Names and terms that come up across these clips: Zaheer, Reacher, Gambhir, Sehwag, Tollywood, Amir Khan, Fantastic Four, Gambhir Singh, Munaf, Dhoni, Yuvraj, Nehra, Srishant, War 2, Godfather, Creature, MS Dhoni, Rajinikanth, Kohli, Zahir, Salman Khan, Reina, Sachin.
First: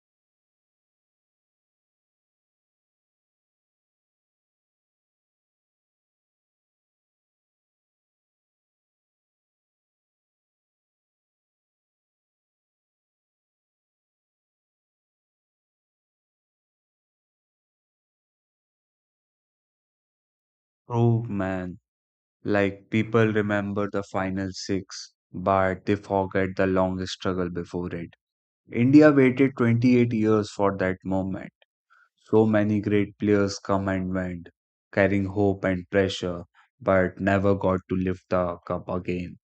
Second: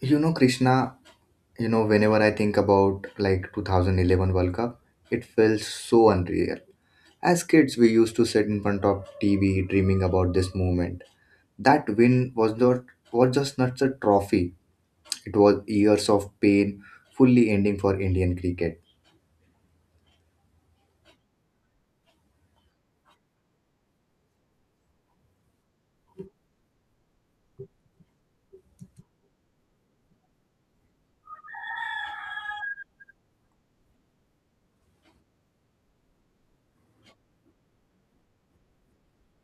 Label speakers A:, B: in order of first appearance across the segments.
A: Krishna, whenever I think about like 2011 World Cup, it feels so unreal. As kids, we used to sit in front of TV dreaming about this moment. That win was just not a trophy. It was years of pain, fully ending for Indian cricket.
B: True, man. Like people remember the final six, but they forget the long struggle before it. India waited 28 years for that moment. So many great players come and went, carrying hope and pressure, but never got to lift the cup again.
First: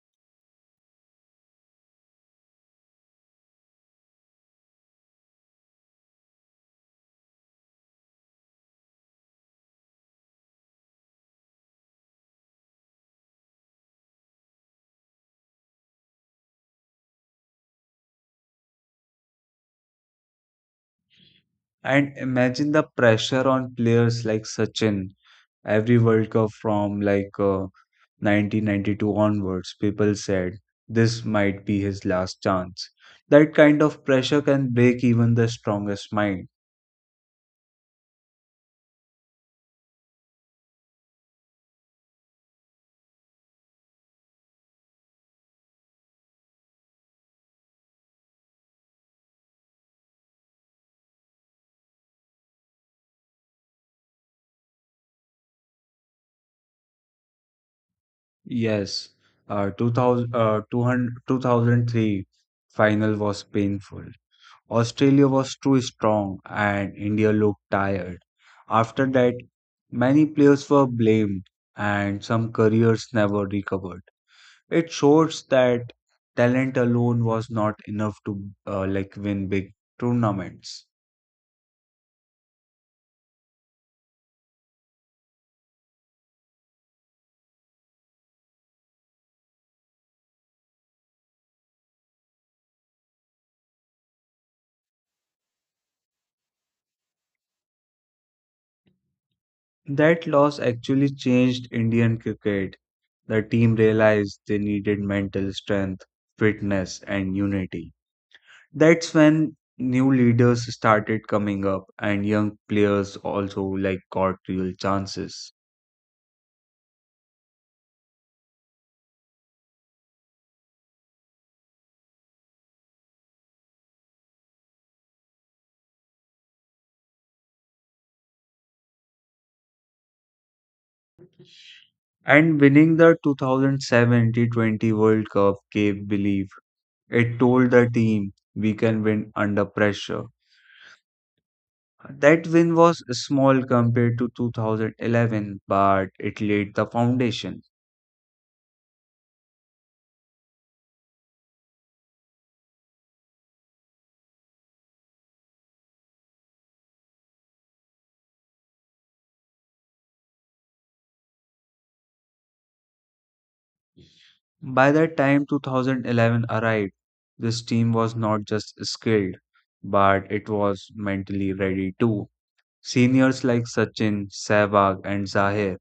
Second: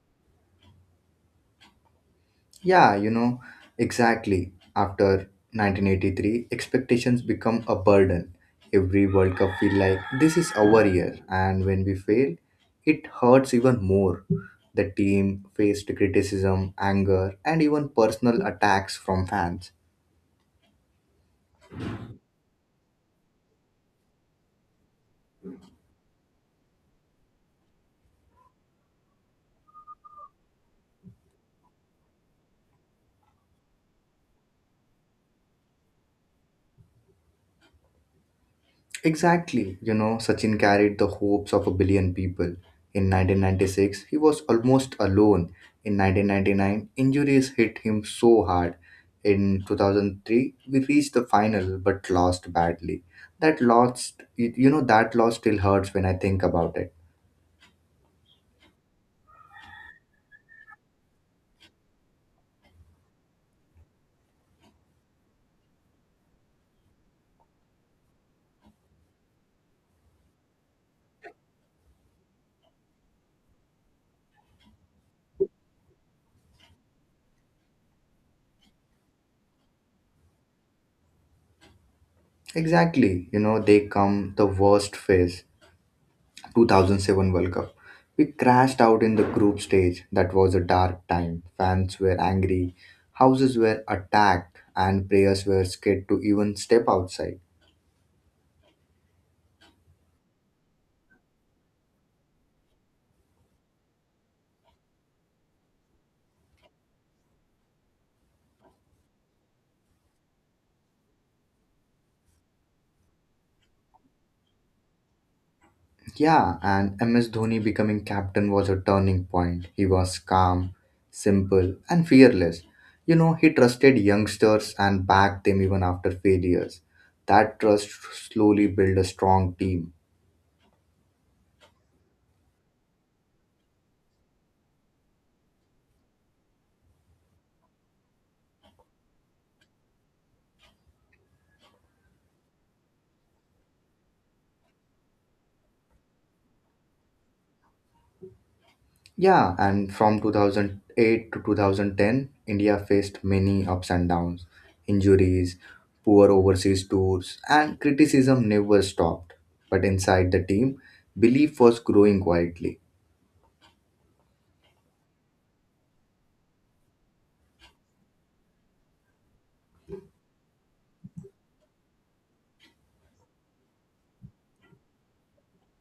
A: Yeah, exactly. After 1983, expectations become a burden. Every World Cup feel like this is our year, and when we fail, it hurts even more. The team faced criticism, anger, and even personal attacks from fans.
B: And imagine the pressure on players like Sachin. Every World Cup from 1992 onwards, people said this might be his last chance. That kind of pressure can break even the strongest mind.
A: Exactly. Sachin carried the hopes of a billion people. In 1996, he was almost alone. In 1999, injuries hit him so hard. In 2003, we reached the final but lost badly. That loss, you know, that loss still hurts when I think about it.
B: Yes, uh, 2000, uh, 200, 2003 final was painful. Australia was too strong and India looked tired. After that, many players were blamed and some careers never recovered. It shows that talent alone was not enough to like win big tournaments.
A: Exactly. They come the worst phase. 2007 World Cup. We crashed out in the group stage. That was a dark time. Fans were angry, houses were attacked, and players were scared to even step outside.
B: That loss actually changed Indian cricket. The team realized they needed mental strength, fitness, and unity. That's when new leaders started coming up and young players also like got real chances.
A: Yeah, and MS Dhoni becoming captain was a turning point. He was calm, simple, and fearless. He trusted youngsters and backed them even after failures. That trust slowly built a strong team.
B: And winning the 2007 T20 World Cup gave belief. It told the team we can win under pressure. That win was small compared to 2011, but it laid the foundation.
A: Yeah, and from 2008 to 2010, India faced many ups and downs, injuries, poor overseas tours, and criticism never stopped. But inside the team, belief was growing quietly.
B: By the time 2011 arrived, this team was not just skilled, but it was mentally ready too. Seniors like Sachin, Sehwag, and Zahir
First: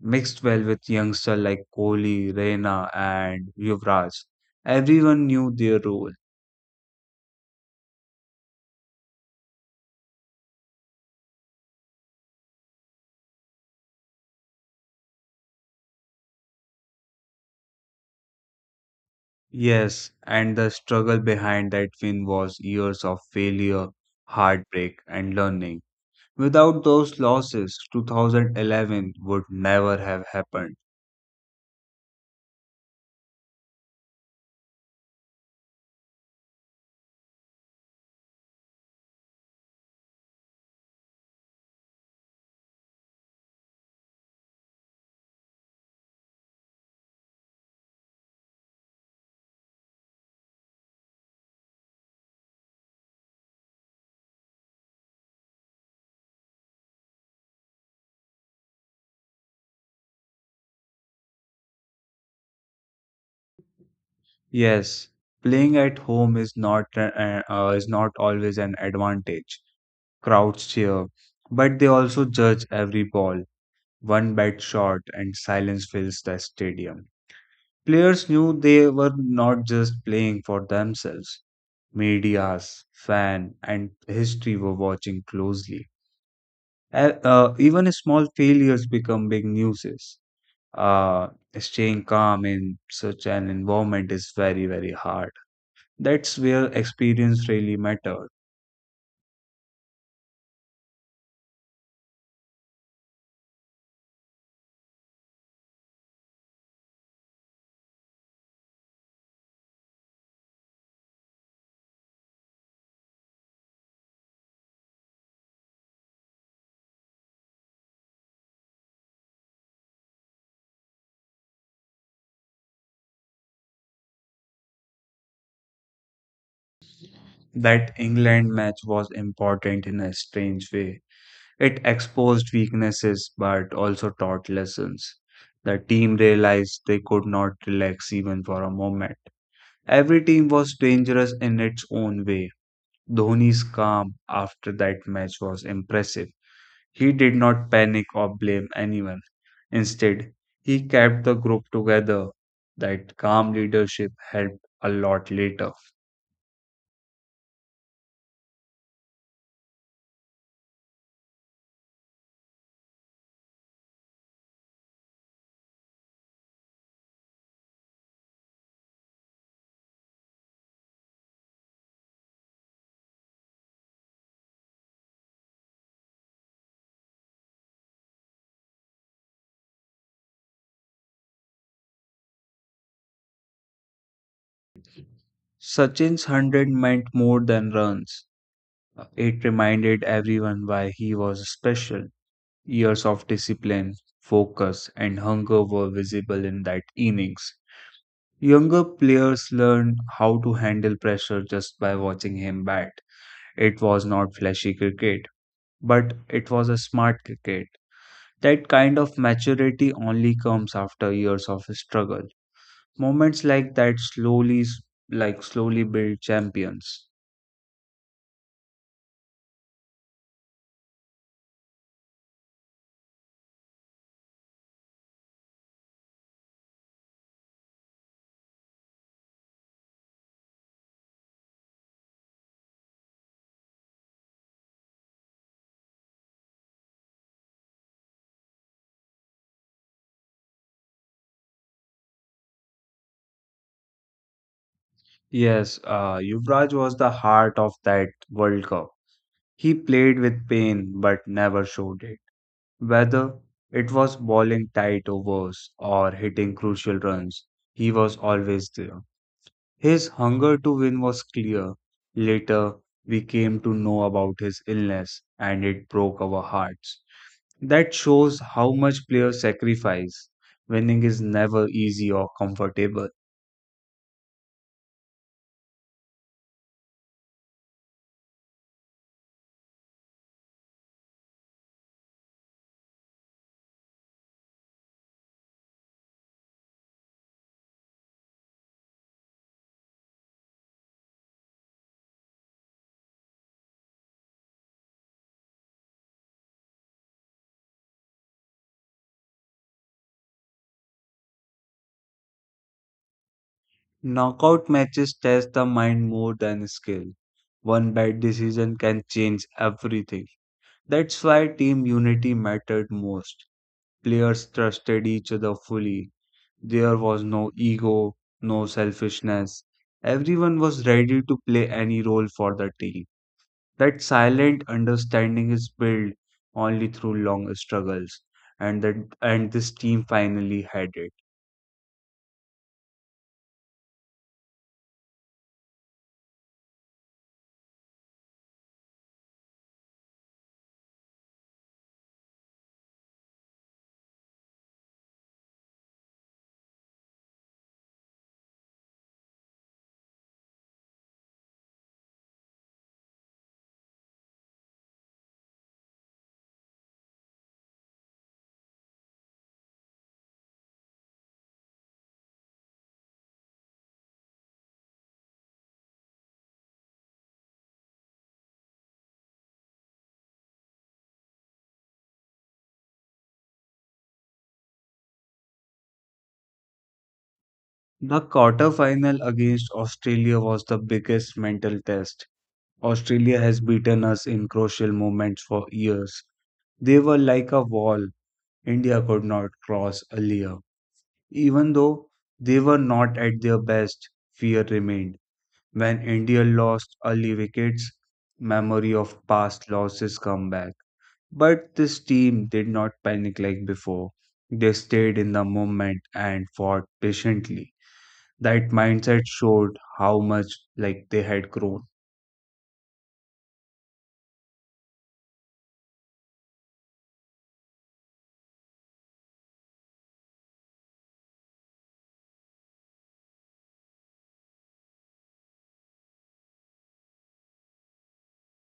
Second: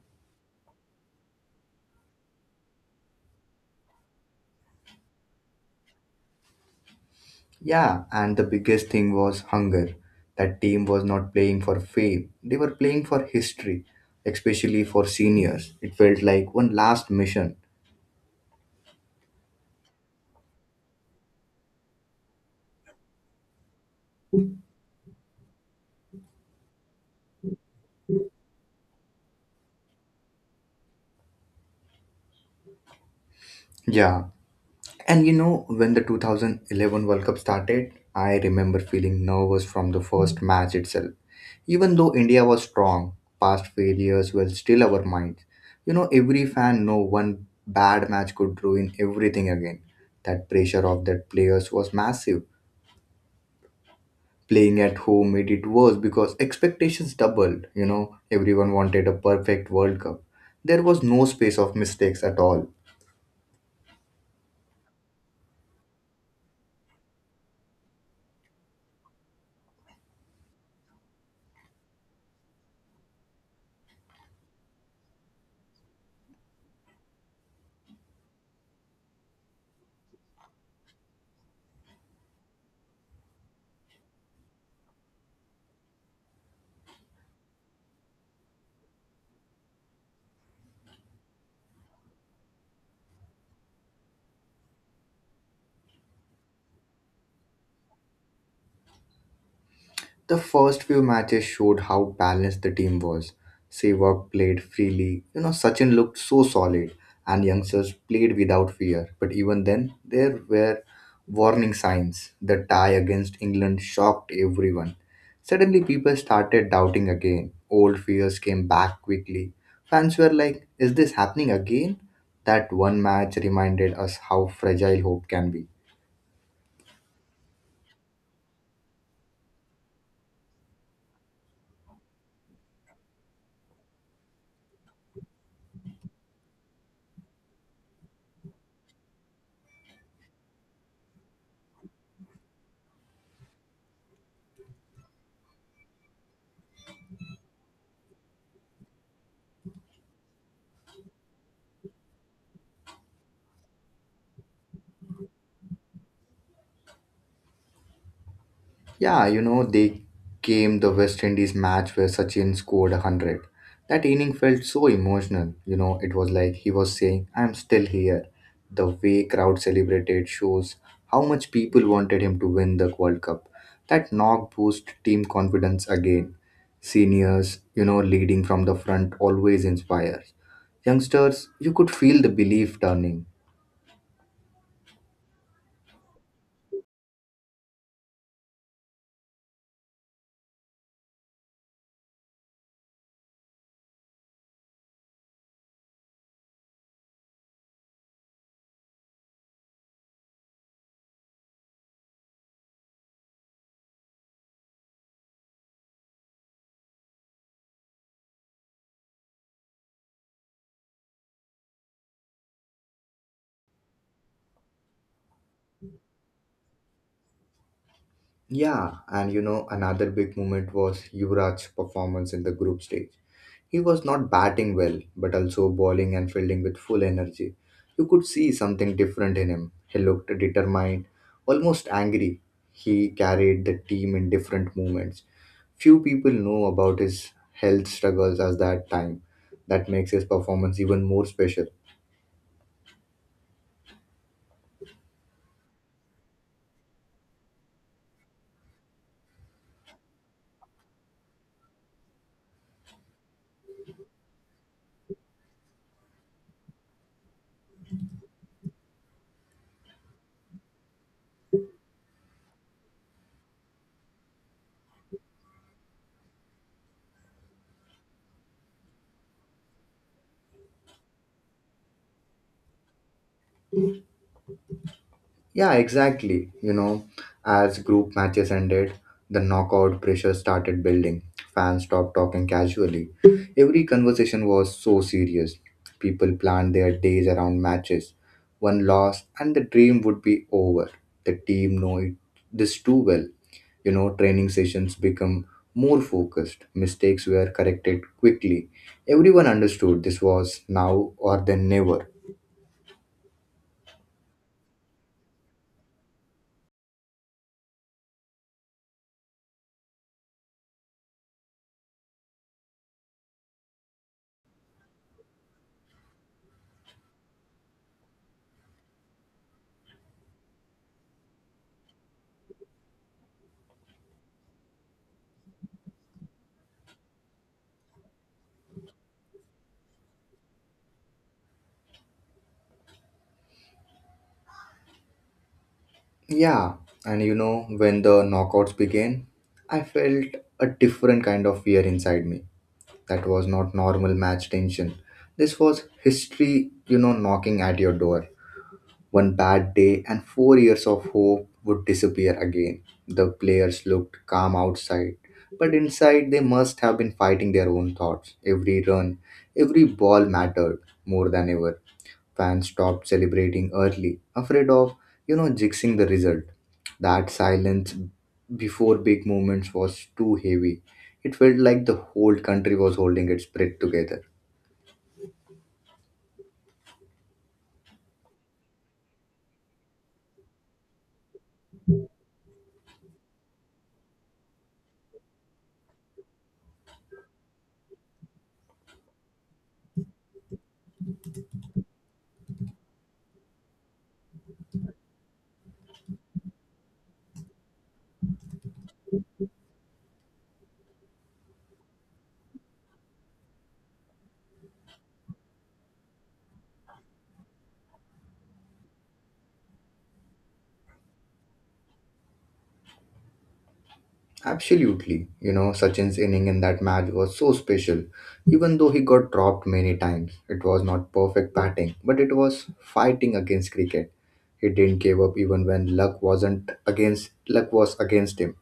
B: mixed well with youngsters like Kohli, Reina, and Yuvraj. Everyone knew their role.
A: Yeah, and the biggest thing was hunger. That team was not playing for fame, they were playing for history, especially for seniors. It felt like one last mission.
B: Yes, and the struggle behind that win was years of failure, heartbreak, and learning. Without those losses, 2011 would never have happened.
A: Yeah, and when the 2011 World Cup started, I remember feeling nervous from the first match itself. Even though India was strong, past failures were still our minds. Every fan know one bad match could ruin everything again. That pressure of that players was massive. Playing at home made it worse because expectations doubled. Everyone wanted a perfect World Cup. There was no space of mistakes at all.
B: Yes, playing at home is not is not always an advantage. Crowds cheer, but they also judge every ball. One bad shot and silence fills the stadium. Players knew they were not just playing for themselves. Medias, fan, and history were watching closely. Even small failures become big newses. uh, Staying calm in such an environment is very, very hard. That's where experience really mattered.
A: The first few matches showed how balanced the team was. Sehwag played freely, Sachin looked so solid, and youngsters played without fear. But even then, there were warning signs. The tie against England shocked everyone. Suddenly, people started doubting again. Old fears came back quickly. Fans were like, "Is this happening again?" That one match reminded us how fragile hope can be.
B: That England match was important in a strange way. It exposed weaknesses but also taught lessons. The team realized they could not relax even for a moment. Every team was dangerous in its own way. Dhoni's calm after that match was impressive. He did not panic or blame anyone. Instead, he kept the group together. That calm leadership helped a lot later.
A: Yeah, they came the West Indies match where Sachin scored 100. That inning felt so emotional. It was like he was saying, "I'm still here." The way crowd celebrated shows how much people wanted him to win the World Cup. That knock boost team confidence again. Seniors, leading from the front always inspires. Youngsters, you could feel the belief turning.
B: Sachin's 100 meant more than runs. It reminded everyone why he was special. Years of discipline, focus, and hunger were visible in that innings. Younger players learned how to handle pressure just by watching him bat. It was not flashy cricket, but it was a smart cricket. That kind of maturity only comes after years of struggle. Moments like that like slowly build champions.
A: Yeah, and another big moment was Yuvraj's performance in the group stage. He was not batting well, but also bowling and fielding with full energy. You could see something different in him. He looked determined, almost angry. He carried the team in different moments. Few people know about his health struggles at that time. That makes his performance even more special.
B: Yes, Yuvraj was the heart of that World Cup. He played with pain but never showed it. Whether it was bowling tight overs or hitting crucial runs, he was always there. His hunger to win was clear. Later, we came to know about his illness and it broke our hearts. That shows how much players sacrifice. Winning is never easy or comfortable.
A: Yeah, exactly. As group matches ended, the knockout pressure started building. Fans stopped talking casually. Every conversation was so serious. People planned their days around matches. One loss and the dream would be over. The team know it, this too well. Training sessions become more focused. Mistakes were corrected quickly. Everyone understood this was now or then never.
B: Knockout matches test the mind more than skill. One bad decision can change everything. That's why team unity mattered most. Players trusted each other fully. There was no ego, no selfishness. Everyone was ready to play any role for the team. That silent understanding is built only through long struggles, and that and this team finally had it.
A: Yeah, and when the knockouts began, I felt a different kind of fear inside me. That was not normal match tension. This was history, knocking at your door. One bad day and 4 years of hope would disappear again. The players looked calm outside, but inside they must have been fighting their own thoughts. Every run, every ball mattered more than ever. Fans stopped celebrating early, afraid of, jinxing the result. That silence before big moments was too heavy. It felt like the whole country was holding its breath together.
B: The quarterfinal against Australia was the biggest mental test. Australia has beaten us in crucial moments for years. They were like a wall India could not cross earlier. Even though they were not at their best, fear remained. When India lost early wickets, memory of past losses come back. But this team did not panic like before. They stayed in the moment and fought patiently. That mindset showed how much like they had grown.
A: Absolutely. Sachin's inning in that match was so special. Even though he got dropped many times, it was not perfect batting, but it was fighting against cricket. He didn't give up even when luck wasn't against luck was against him.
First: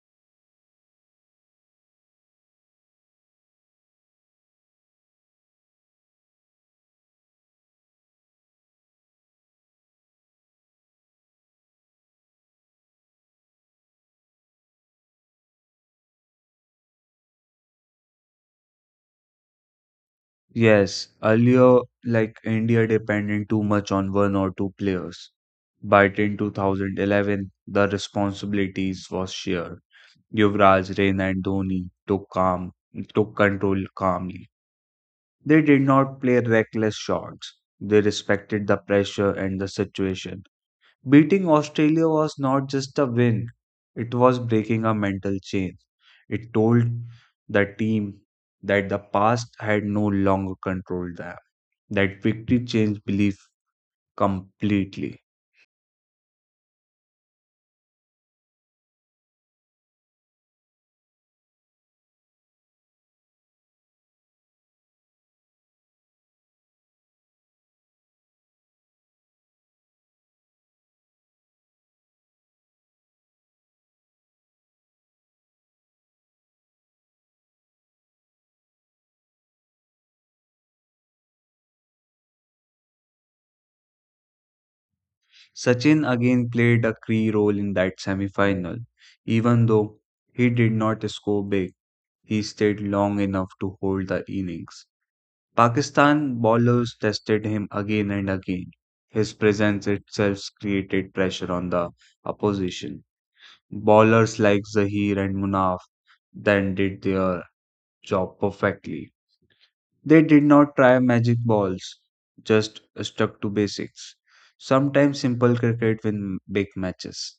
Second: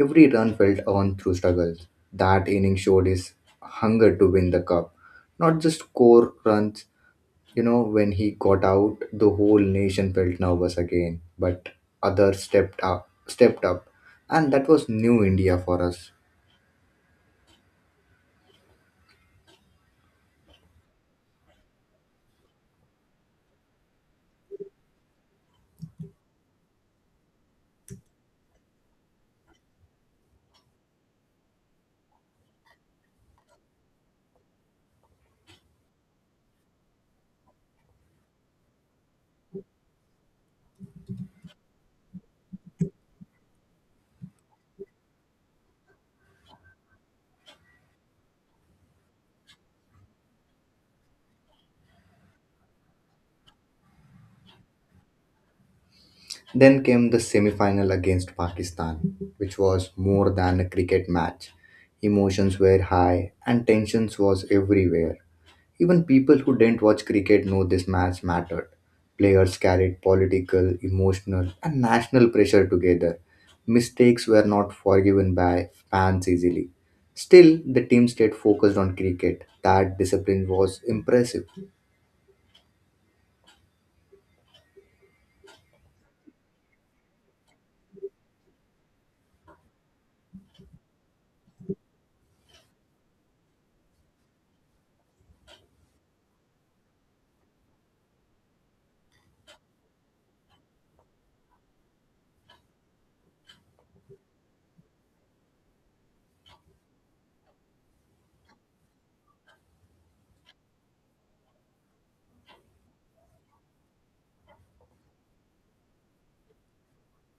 A: Every run felt earned through struggle. That inning showed his hunger to win the cup, not just score runs. When he got out, the whole nation felt nervous again, but others stepped up, and that was new India for us.
B: Yes, earlier like India depended too much on one or two players. But in 2011, the responsibilities was shared. Yuvraj, Reina and took control calmly. They did not play reckless shots. They respected the pressure and the situation. Beating Australia was not just a win, it was breaking a mental chain. It told the team that the past had no longer controlled them, that victory changed belief completely.
A: Then came the semi-final against Pakistan, which was more than a cricket match. Emotions were high and tensions was everywhere. Even people who didn't watch cricket know this match mattered. Players carried political, emotional, and national pressure together. Mistakes were not forgiven by fans easily. Still, the team stayed focused on cricket. That discipline was impressive.
B: Sachin again played a key role in that semi final. Even though he did not score big, he stayed long enough to hold the innings. Pakistan bowlers tested him again and again. His presence itself created pressure on the opposition. Bowlers like Zaheer and Munaf then did their job perfectly. They did not try magic balls, just stuck to basics. Sometimes simple cricket win big matches.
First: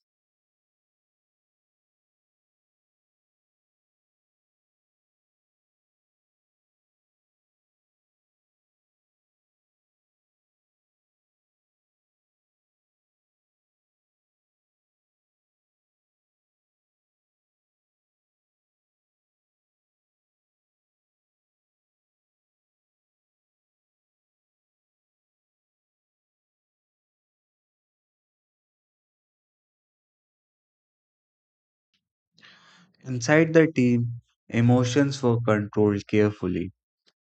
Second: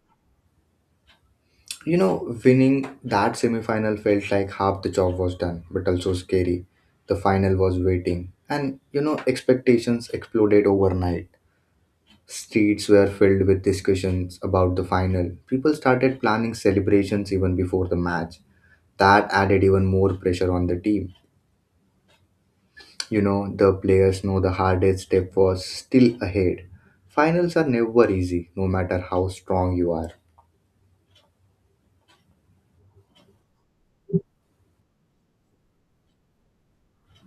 A: Winning that semi final felt like half the job was done, but also scary. The final was waiting, and expectations exploded overnight. Streets were filled with discussions about the final. People started planning celebrations even before the match. That added even more pressure on the team. The players know the hardest step was still ahead. Finals are never easy, no matter how strong you are.
B: Inside the team, emotions were controlled carefully.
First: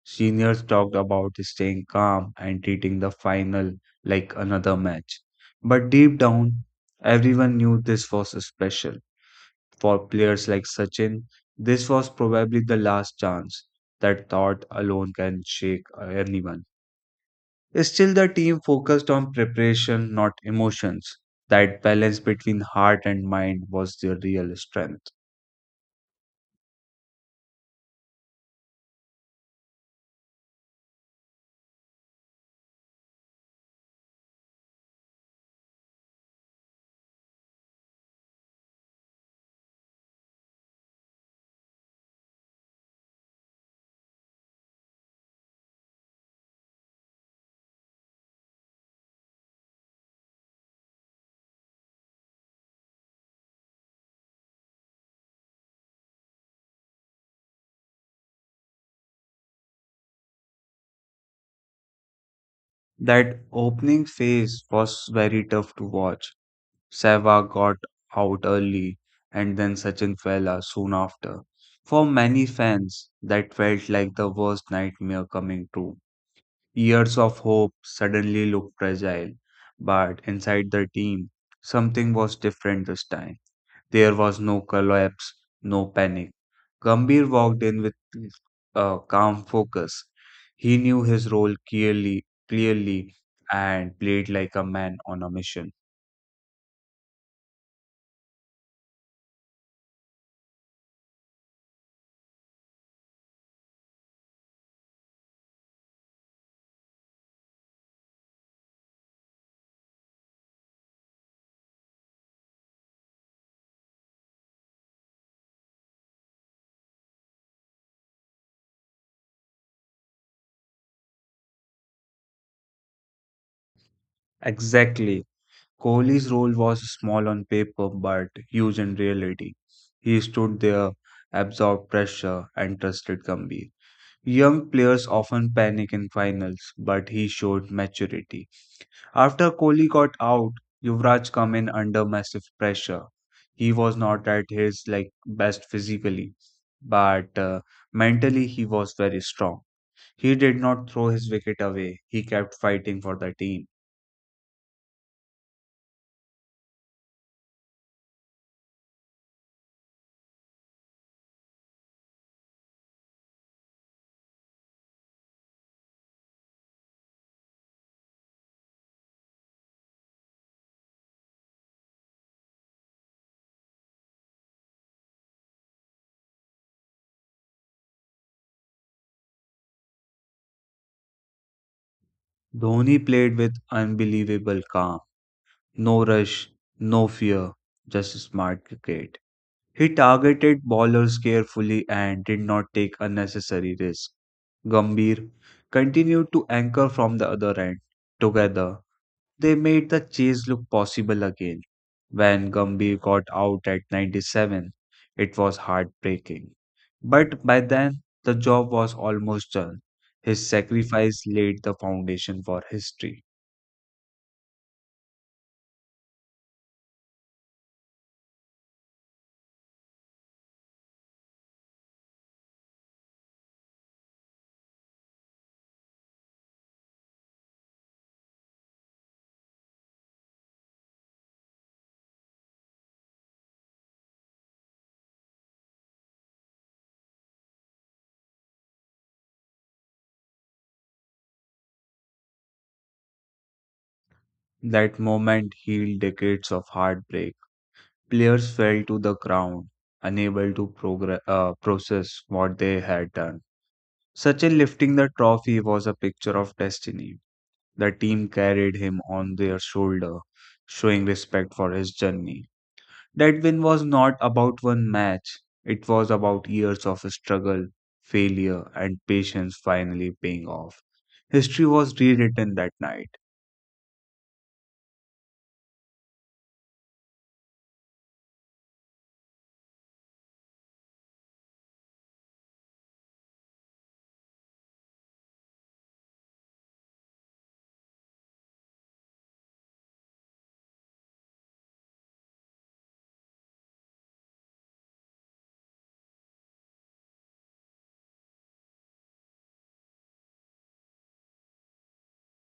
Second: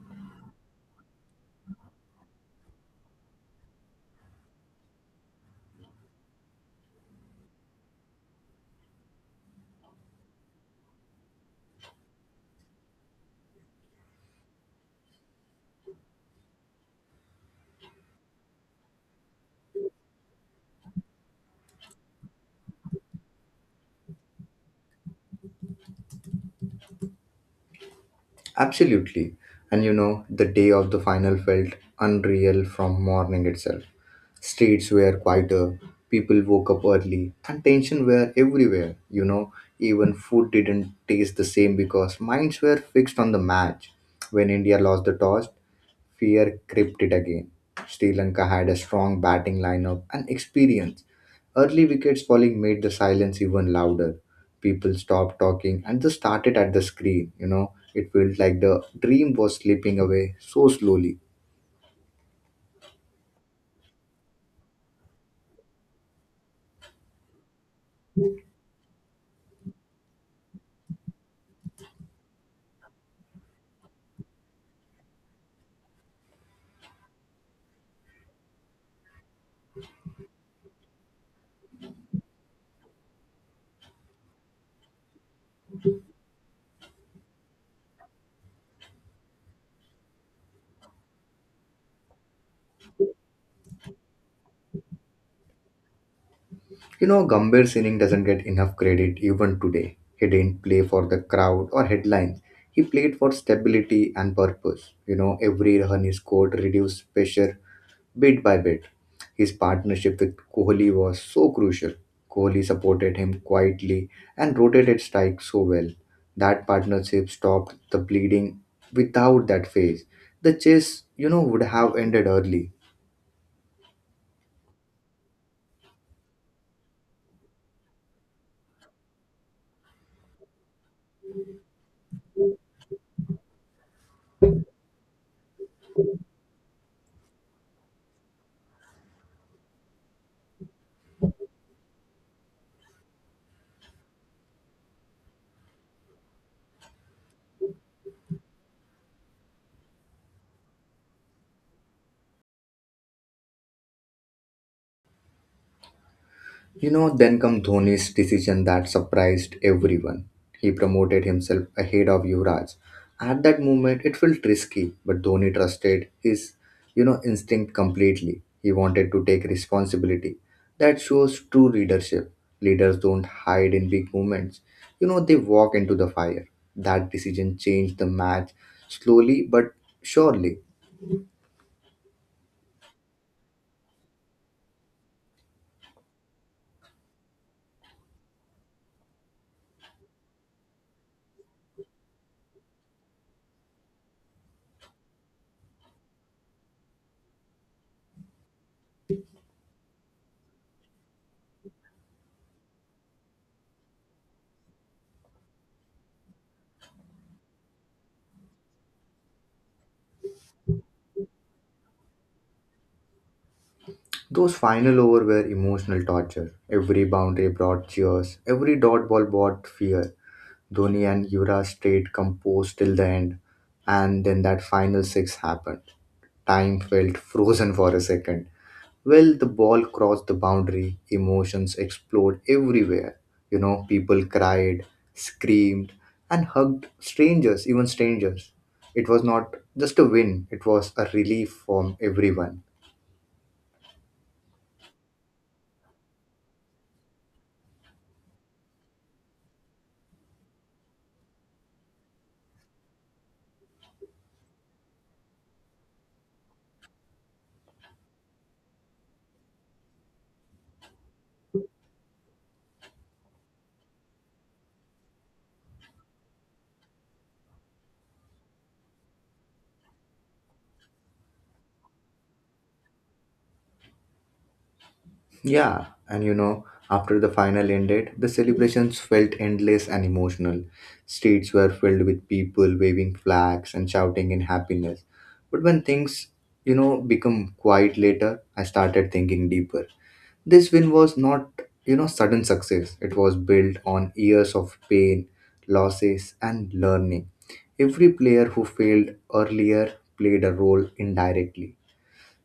B: Seniors talked about staying calm and treating the final like another match. But deep down, everyone knew this was special. For players like Sachin, this was probably the last chance. That thought alone can shake anyone. Still, the team focused on preparation, not emotions. That balance between heart and mind was their real strength.
A: Absolutely. And the day of the final felt unreal from morning itself. Streets were quieter, people woke up early, and tension were everywhere. Even food didn't taste the same because minds were fixed on the match. When India lost the toss, fear crept it again. Sri Lanka had a strong batting lineup and experience. Early wickets falling made the silence even louder. People stopped talking and just started at the screen. It felt like the dream was slipping away so slowly.
B: That opening phase was very tough to watch. Sehwag got out early and then Sachin Fela soon after. For many fans, that felt like the worst nightmare coming true. Years of hope suddenly looked fragile, but inside the team, something was different this time. There was no collapse, no panic. Gambhir walked in with a calm focus. He knew his role clearly, and played like a man on a mission.
A: Gambhir Singh doesn't get enough credit even today. He didn't play for the crowd or headlines. He played for stability and purpose. Every run he scored reduced pressure bit by bit. His partnership with Kohli was so crucial. Kohli supported him quietly and rotated strikes so well. That partnership stopped the bleeding without that phase. The chase, would have ended early.
B: Exactly. Kohli's role was small on paper but huge in reality. He stood there, absorbed pressure, and trusted Gambhir. Young players often panic in finals, but he showed maturity. After Kohli got out, Yuvraj came in under massive pressure. He was not at his like best physically, but mentally he was very strong. He did not throw his wicket away. He kept fighting for the team.
A: Then come Dhoni's decision that surprised everyone. He promoted himself ahead of Yuvraj. At that moment, it felt risky, but Dhoni trusted his, instinct completely. He wanted to take responsibility. That shows true leadership. Leaders don't hide in big moments. They walk into the fire. That decision changed the match slowly but surely.
B: Dhoni played with unbelievable calm. No rush, no fear, just smart cricket. He targeted bowlers carefully and did not take unnecessary risks. Gambhir continued to anchor from the other end. Together, they made the chase look possible again. When Gambhir got out at 97, it was heartbreaking. But by then, the job was almost done. His sacrifice laid the foundation for history.
A: Those final over were emotional torture. Every boundary brought cheers. Every dot ball brought fear. Dhoni and Yuvraj stayed composed till the end, and then that final six happened. Time felt frozen for a second. Well, the ball crossed the boundary, emotions explode everywhere. People cried, screamed, and hugged strangers, even strangers. It was not just a win, it was a relief from everyone.
B: That moment healed decades of heartbreak. Players fell to the ground, unable to process what they had done. Sachin lifting the trophy was a picture of destiny. The team carried him on their shoulder, showing respect for his journey. That win was not about one match, it was about years of struggle, failure, and patience finally paying off. History was rewritten that night.
A: Yeah, and after the final ended, the celebrations felt endless and emotional. Streets were filled with people waving flags and shouting in happiness. But when things, become quiet later, I started thinking deeper. This win was not, sudden success. It was built on years of pain, losses, and learning. Every player who failed earlier played a role indirectly.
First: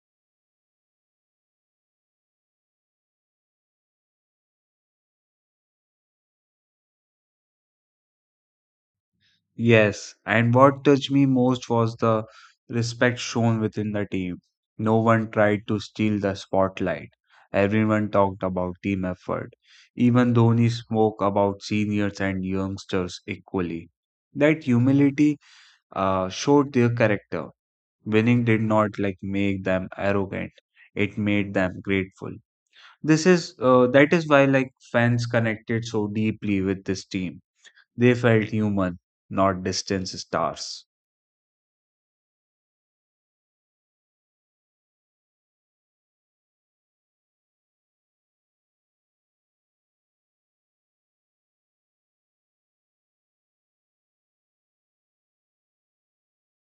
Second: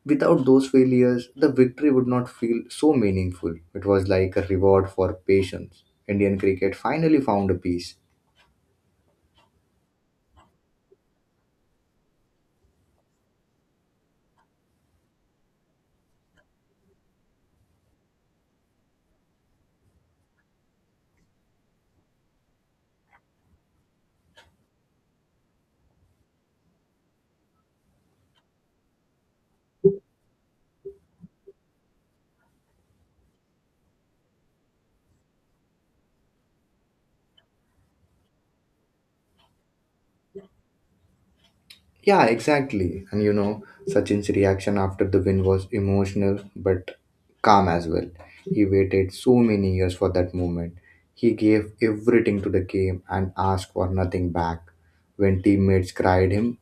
A: Without those failures, the victory would not feel so meaningful. It was like a reward for patience. Indian cricket finally found a peace.
B: Yes, and what touched me most was the respect shown within the team. No one tried to steal the spotlight. Everyone talked about team effort. Even Dhoni spoke about seniors and youngsters equally. That humility showed their character. Winning did not like make them arrogant. It made them grateful. This is That is why like fans connected so deeply with this team. They felt human, not distant stars.
A: Yeah, exactly. And Sachin's reaction after the win was emotional but calm as well. He waited so many years for that moment. He gave everything to the game and asked for nothing back. When teammates cried him,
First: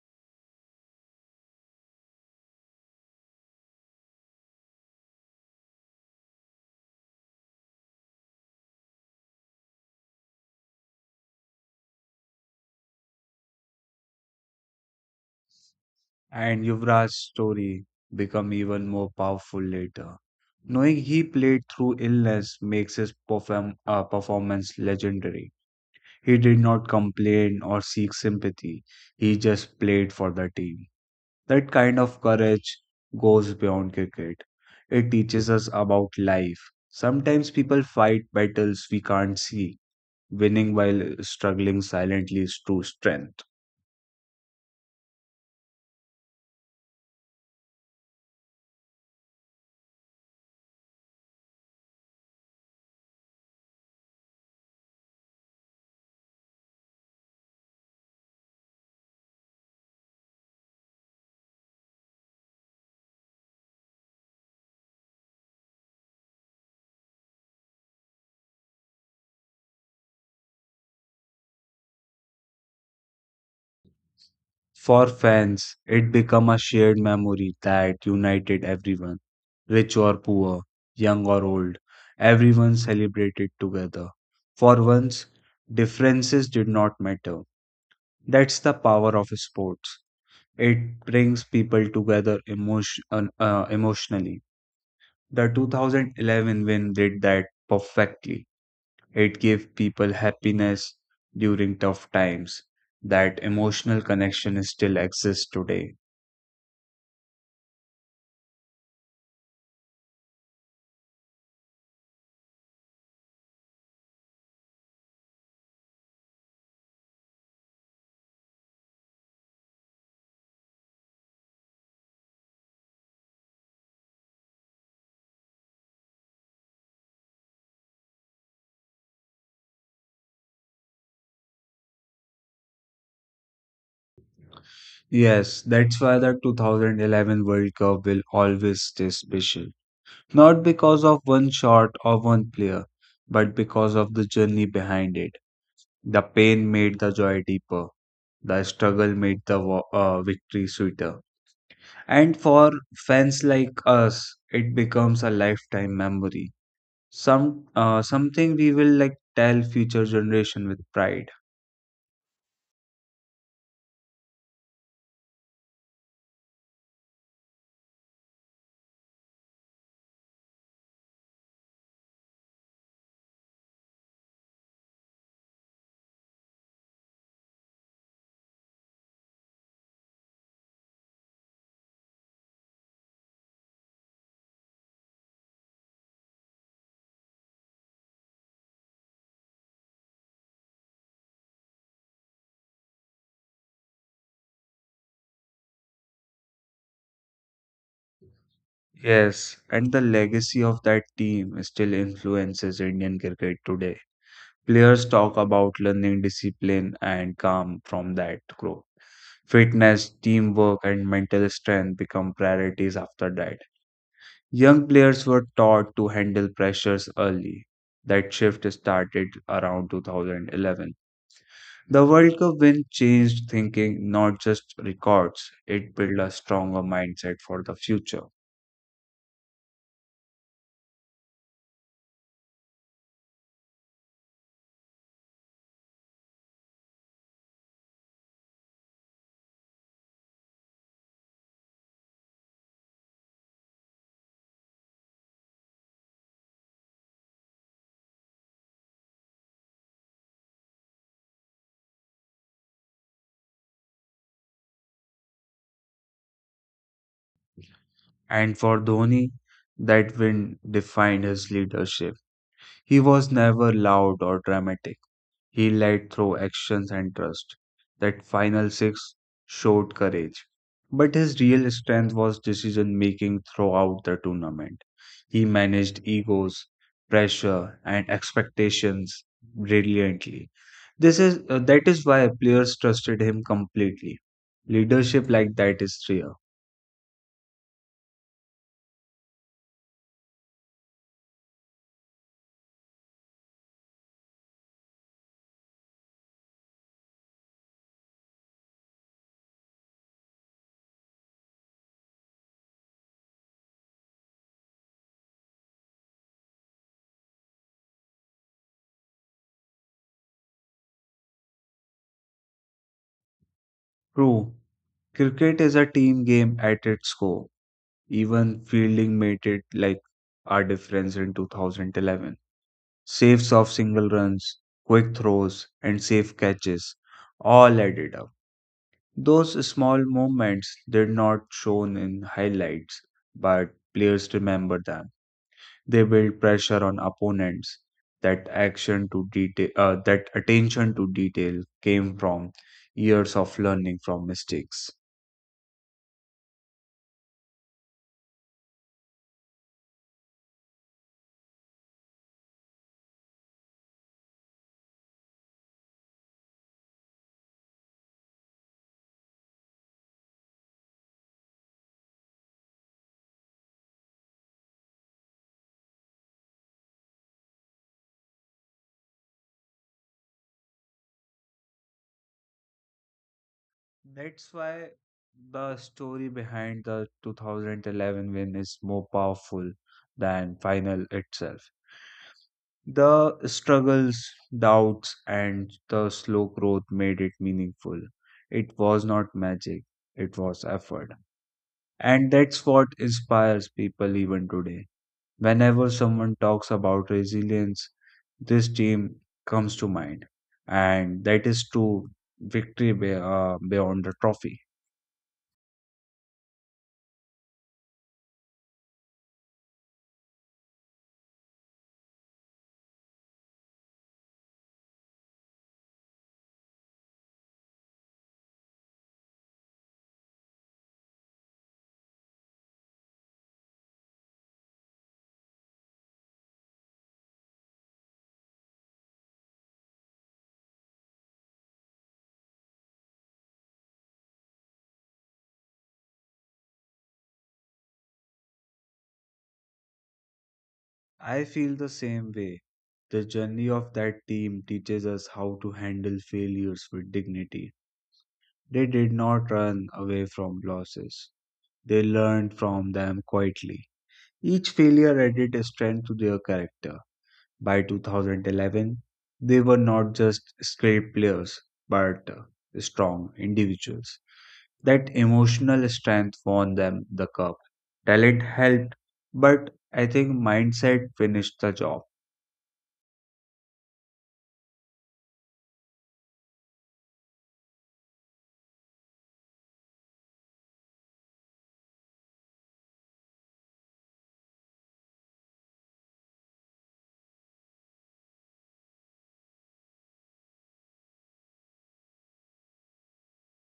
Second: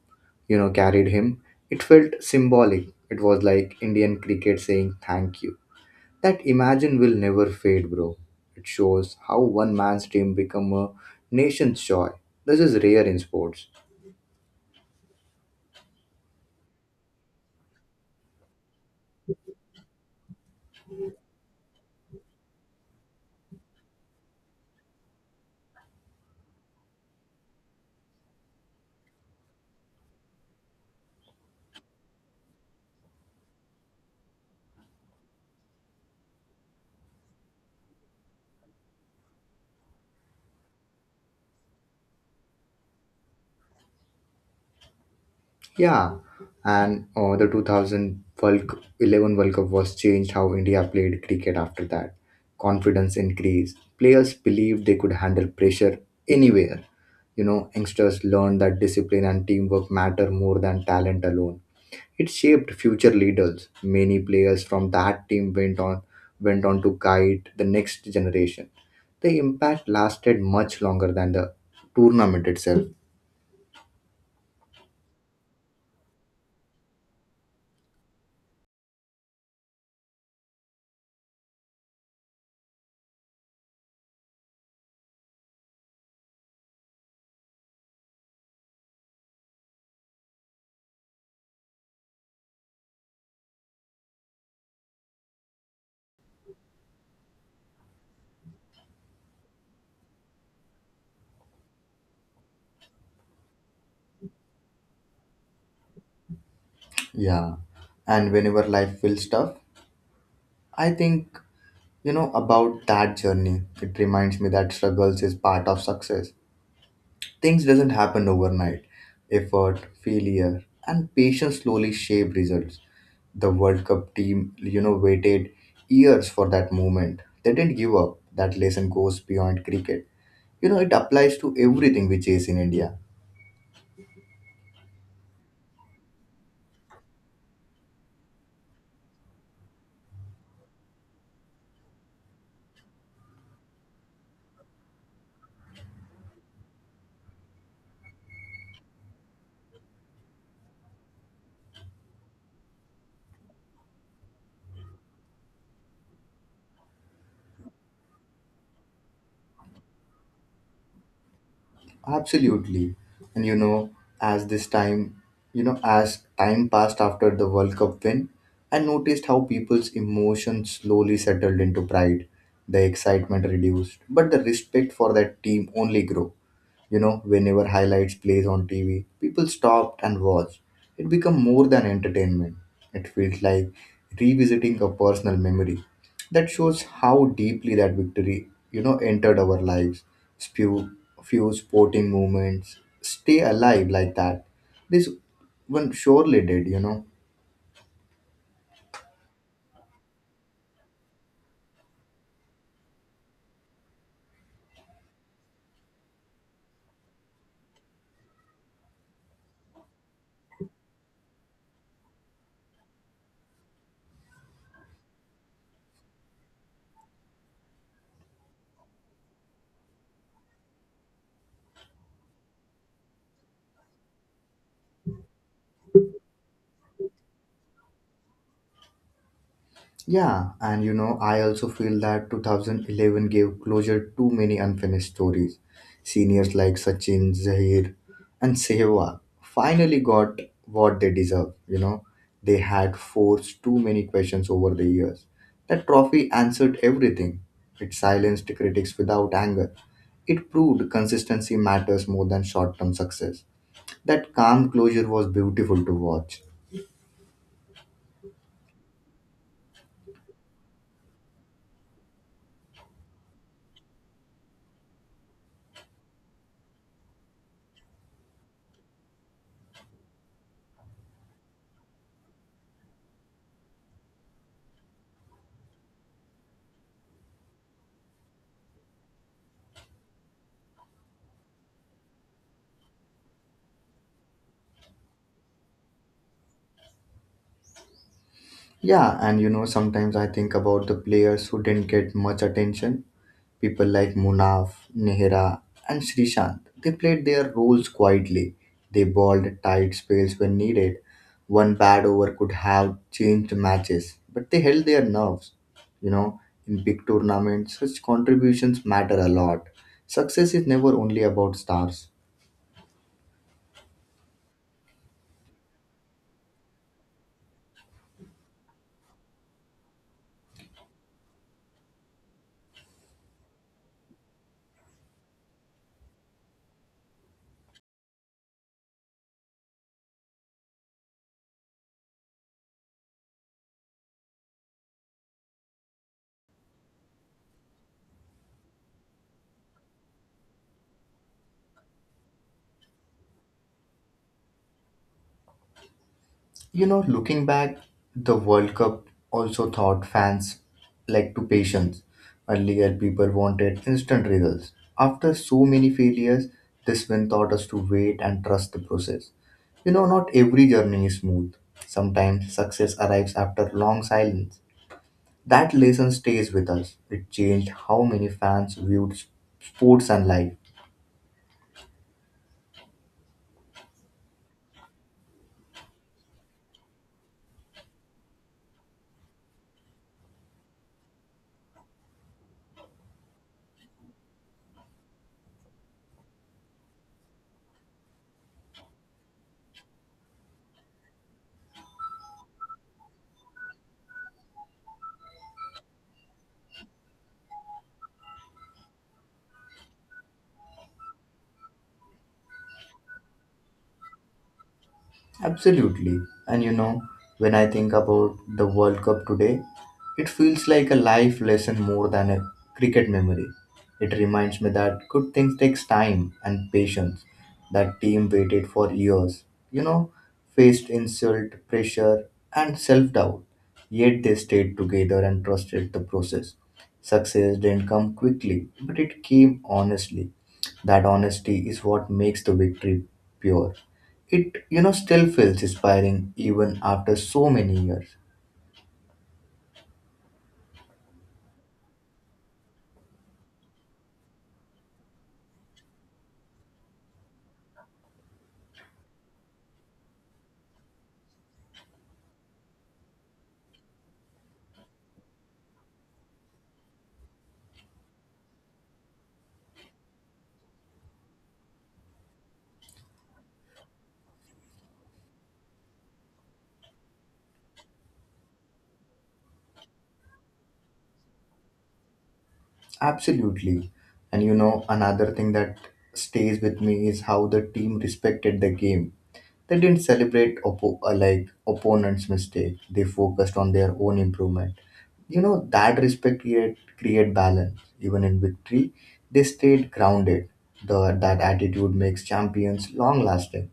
A: carried him, it felt symbolic. It was like Indian cricket saying thank you. That imagine will never fade, bro. It shows how one man's team become a nation's joy. This is rare in sports.
B: And Yuvraj's story become even more powerful later. Knowing he played through illness makes his performance legendary. He did not complain or seek sympathy. He just played for the team. That kind of courage goes beyond cricket. It teaches us about life. Sometimes people fight battles we can't see. Winning while struggling silently is true strength.
A: Yeah, and the 11 World Cup was changed how India played cricket after that. Confidence increased. Players believed they could handle pressure anywhere. Youngsters learned that discipline and teamwork matter more than talent alone. It shaped future leaders. Many players from that team went on to guide the next generation. The impact lasted much longer than the tournament itself.
B: For fans, it became a shared memory that united everyone, rich or poor, young or old. Everyone celebrated together. For once, differences did not matter. That's the power of sports. It brings people together emotionally. The 2011 win did that perfectly. It gave people happiness during tough times. That emotional connection still exists today.
A: Yeah. And whenever life feels tough, I think, about that journey, it reminds me that struggles is part of success. Things doesn't happen overnight. Effort, failure, and patience slowly shape results. The World Cup team, waited years for that moment. They didn't give up. That lesson goes beyond cricket. It applies to everything we chase in India.
B: Yes, that's why the 2011 World Cup will always stay special. Not because of one shot or one player, but because of the journey behind it. The pain made the joy deeper. The struggle made the victory sweeter. And for fans like us, it becomes a lifetime memory. Something we will like tell future generation with pride.
A: Absolutely. And you know, as this time, you know, as time passed after the World Cup win, I noticed how people's emotions slowly settled into pride. The excitement reduced, but the respect for that team only grew. You know, whenever highlights plays on TV, people stopped and watched. It became more than entertainment. It feels like revisiting a personal memory. That shows how deeply that victory, you know, entered our lives. Few, few sporting moments stay alive like that. This one surely did,
B: Yes, and the legacy of that team still influences Indian cricket today. Players talk about learning discipline and calm from that growth. Fitness, teamwork, and mental strength become priorities after that. Young players were taught to handle pressures early. That shift started around 2011. The World Cup win changed thinking, not just records, it built a stronger mindset for the future.
A: Yeah, and you know, I also feel that 2011 gave closure to many unfinished stories. Seniors like Sachin, Zahir, and Sehwag finally got what they deserve. You know, they had forced too many questions over the years. That trophy answered everything. It silenced critics without anger. It proved consistency matters more than short term success. That calm closure was beautiful to watch.
B: And for Dhoni, that win defined his leadership. He was never loud or dramatic. He led through actions and trust. That final six showed courage. But his real strength was decision making throughout the tournament. He managed egos, pressure, and expectations brilliantly. This is That is why players trusted him completely. Leadership like that is rare.
A: Yeah, and you know, sometimes I think about the players who didn't get much attention. People like Munaf, Nehra, and Srishant. They played their roles quietly. They bowled tight spells when needed. One bad over could have changed matches, but they held their nerves. You know, in big tournaments, such contributions matter a lot. Success is never only about stars.
B: True, cricket is a team game at its core. Even fielding made it like our difference in 2011. Saves off single runs, quick throws, and safe catches all added up. Those small moments did not shown in highlights, but players remember them. They build pressure on opponents. That that attention to detail came from years of learning from mistakes.
A: You know, looking back, the World Cup also taught fans like to patience. Earlier, people wanted instant results. After so many failures, this win taught us to wait and trust the process. You know, not every journey is smooth. Sometimes success arrives after long silence. That lesson stays with us. It changed how many fans viewed sports and life.
B: That's why the story behind the 2011 win is more powerful than final itself. The struggles, doubts, and the slow growth made it meaningful. It was not magic, it was effort. And that's what inspires people even today. Whenever someone talks about resilience, this team comes to mind. And that is true beyond the trophy.
A: Absolutely. And you know, when I think about the World Cup today, it feels like a life lesson more than a cricket memory. It reminds me that good things takes time and patience. That team waited for years, you know, faced insult, pressure, and self-doubt. Yet they stayed together and trusted the process. Success didn't come quickly, but it came honestly. That honesty is what makes the victory pure. It you know still feels inspiring even after so many years.
B: I feel the same way. The journey of that team teaches us how to handle failures with dignity. They did not run away from losses. They learned from them quietly. Each failure added strength to their character. By 2011, they were not just skilled players, but strong individuals. That emotional strength won them the cup. Talent helped, but I think mindset finished the job.
A: Absolutely. And you know, another thing that stays with me is how the team respected the game. They didn't like opponents mistake. They focused on their own improvement. You know, that respect create balance even in victory. They stayed grounded. That attitude makes champions long lasting.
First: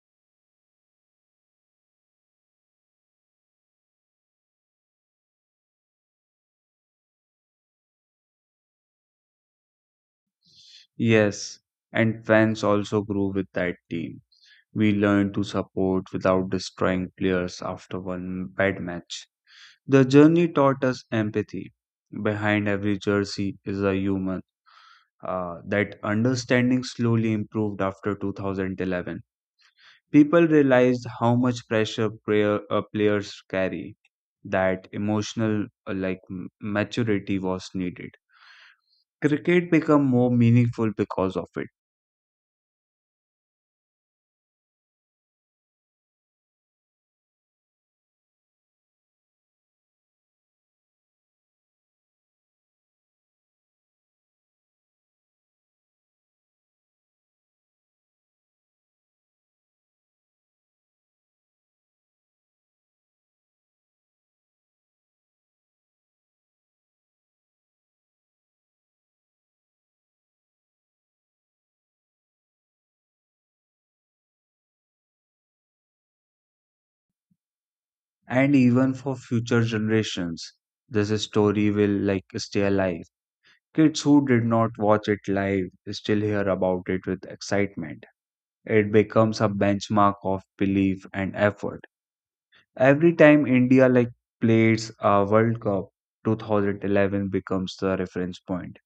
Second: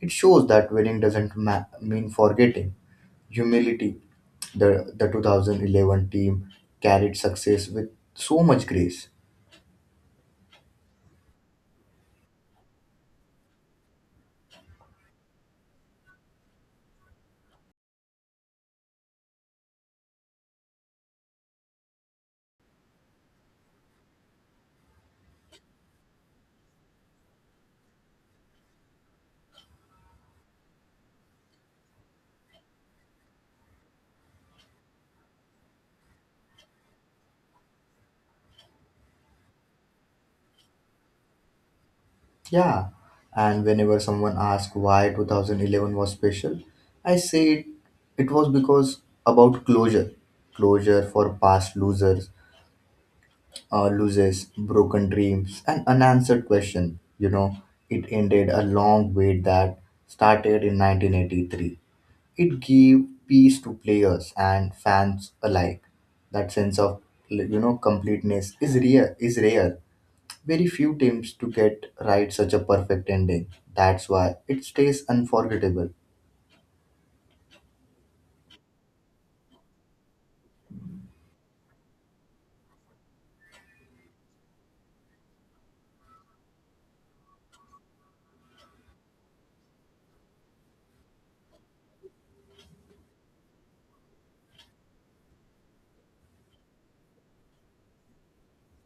A: It shows that winning doesn't ma- mean forgetting humility. The 2011 team carried success with so much grace.
B: Yes, and fans also grew with that team. We learned to support without destroying players after one bad match. The journey taught us empathy. Behind every jersey is a human. That understanding slowly improved after 2011. People realized how much pressure players carry, that emotional maturity was needed. Cricket became more meaningful because of it,
A: Yeah, and whenever someone asks why 2011 was special, I say it, it was because about closure, closure for past loses, broken dreams, and unanswered question. You know, it ended a long wait that started in 1983. It gave peace to players and fans alike. That sense of, you know, completeness is rare. Is rare. Very few teams to get right such a perfect ending. That's why it stays unforgettable.
B: and even for future generations, this story will like stay alive. Kids who did not watch it live still hear about it with excitement. It becomes a benchmark of belief and effort. Every time India like plays a World Cup, 2011 becomes the reference point.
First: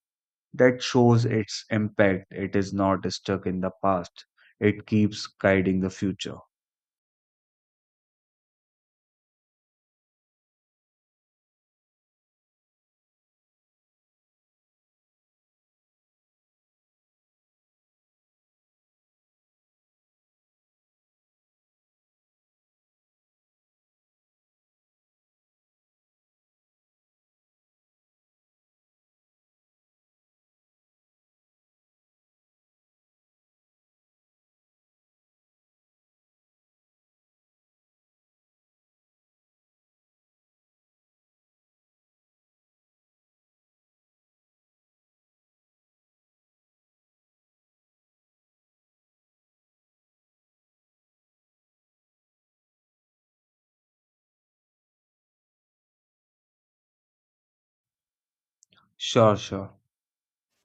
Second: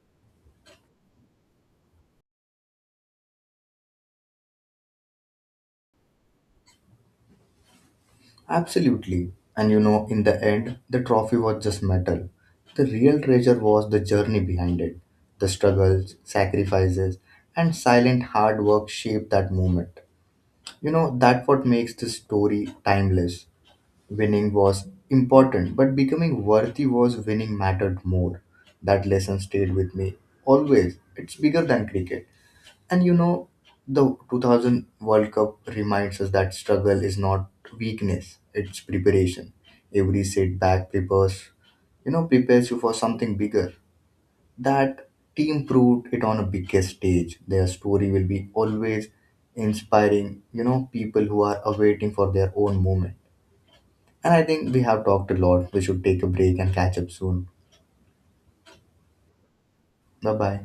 B: That shows its impact. It is not stuck in the past. It keeps guiding the future.
A: Absolutely. And you know, in the end, the trophy was just metal. The real treasure was the journey behind it. The struggles, sacrifices, and silent hard work shaped that moment. You know, that's what makes this story timeless. Winning was important, but becoming worthy was winning mattered more. That lesson stayed with me always. It's bigger than cricket. And you know, the 2000 World Cup reminds us that struggle is not weakness, it's preparation. Every setback prepares, you know, prepares you for something bigger. That team proved it on a bigger stage. Their story will be always inspiring, you know, people who are awaiting for their own moment. And I think we have talked a lot. We should take a break and catch up soon.
B: Sure, sure.
A: Bye bye.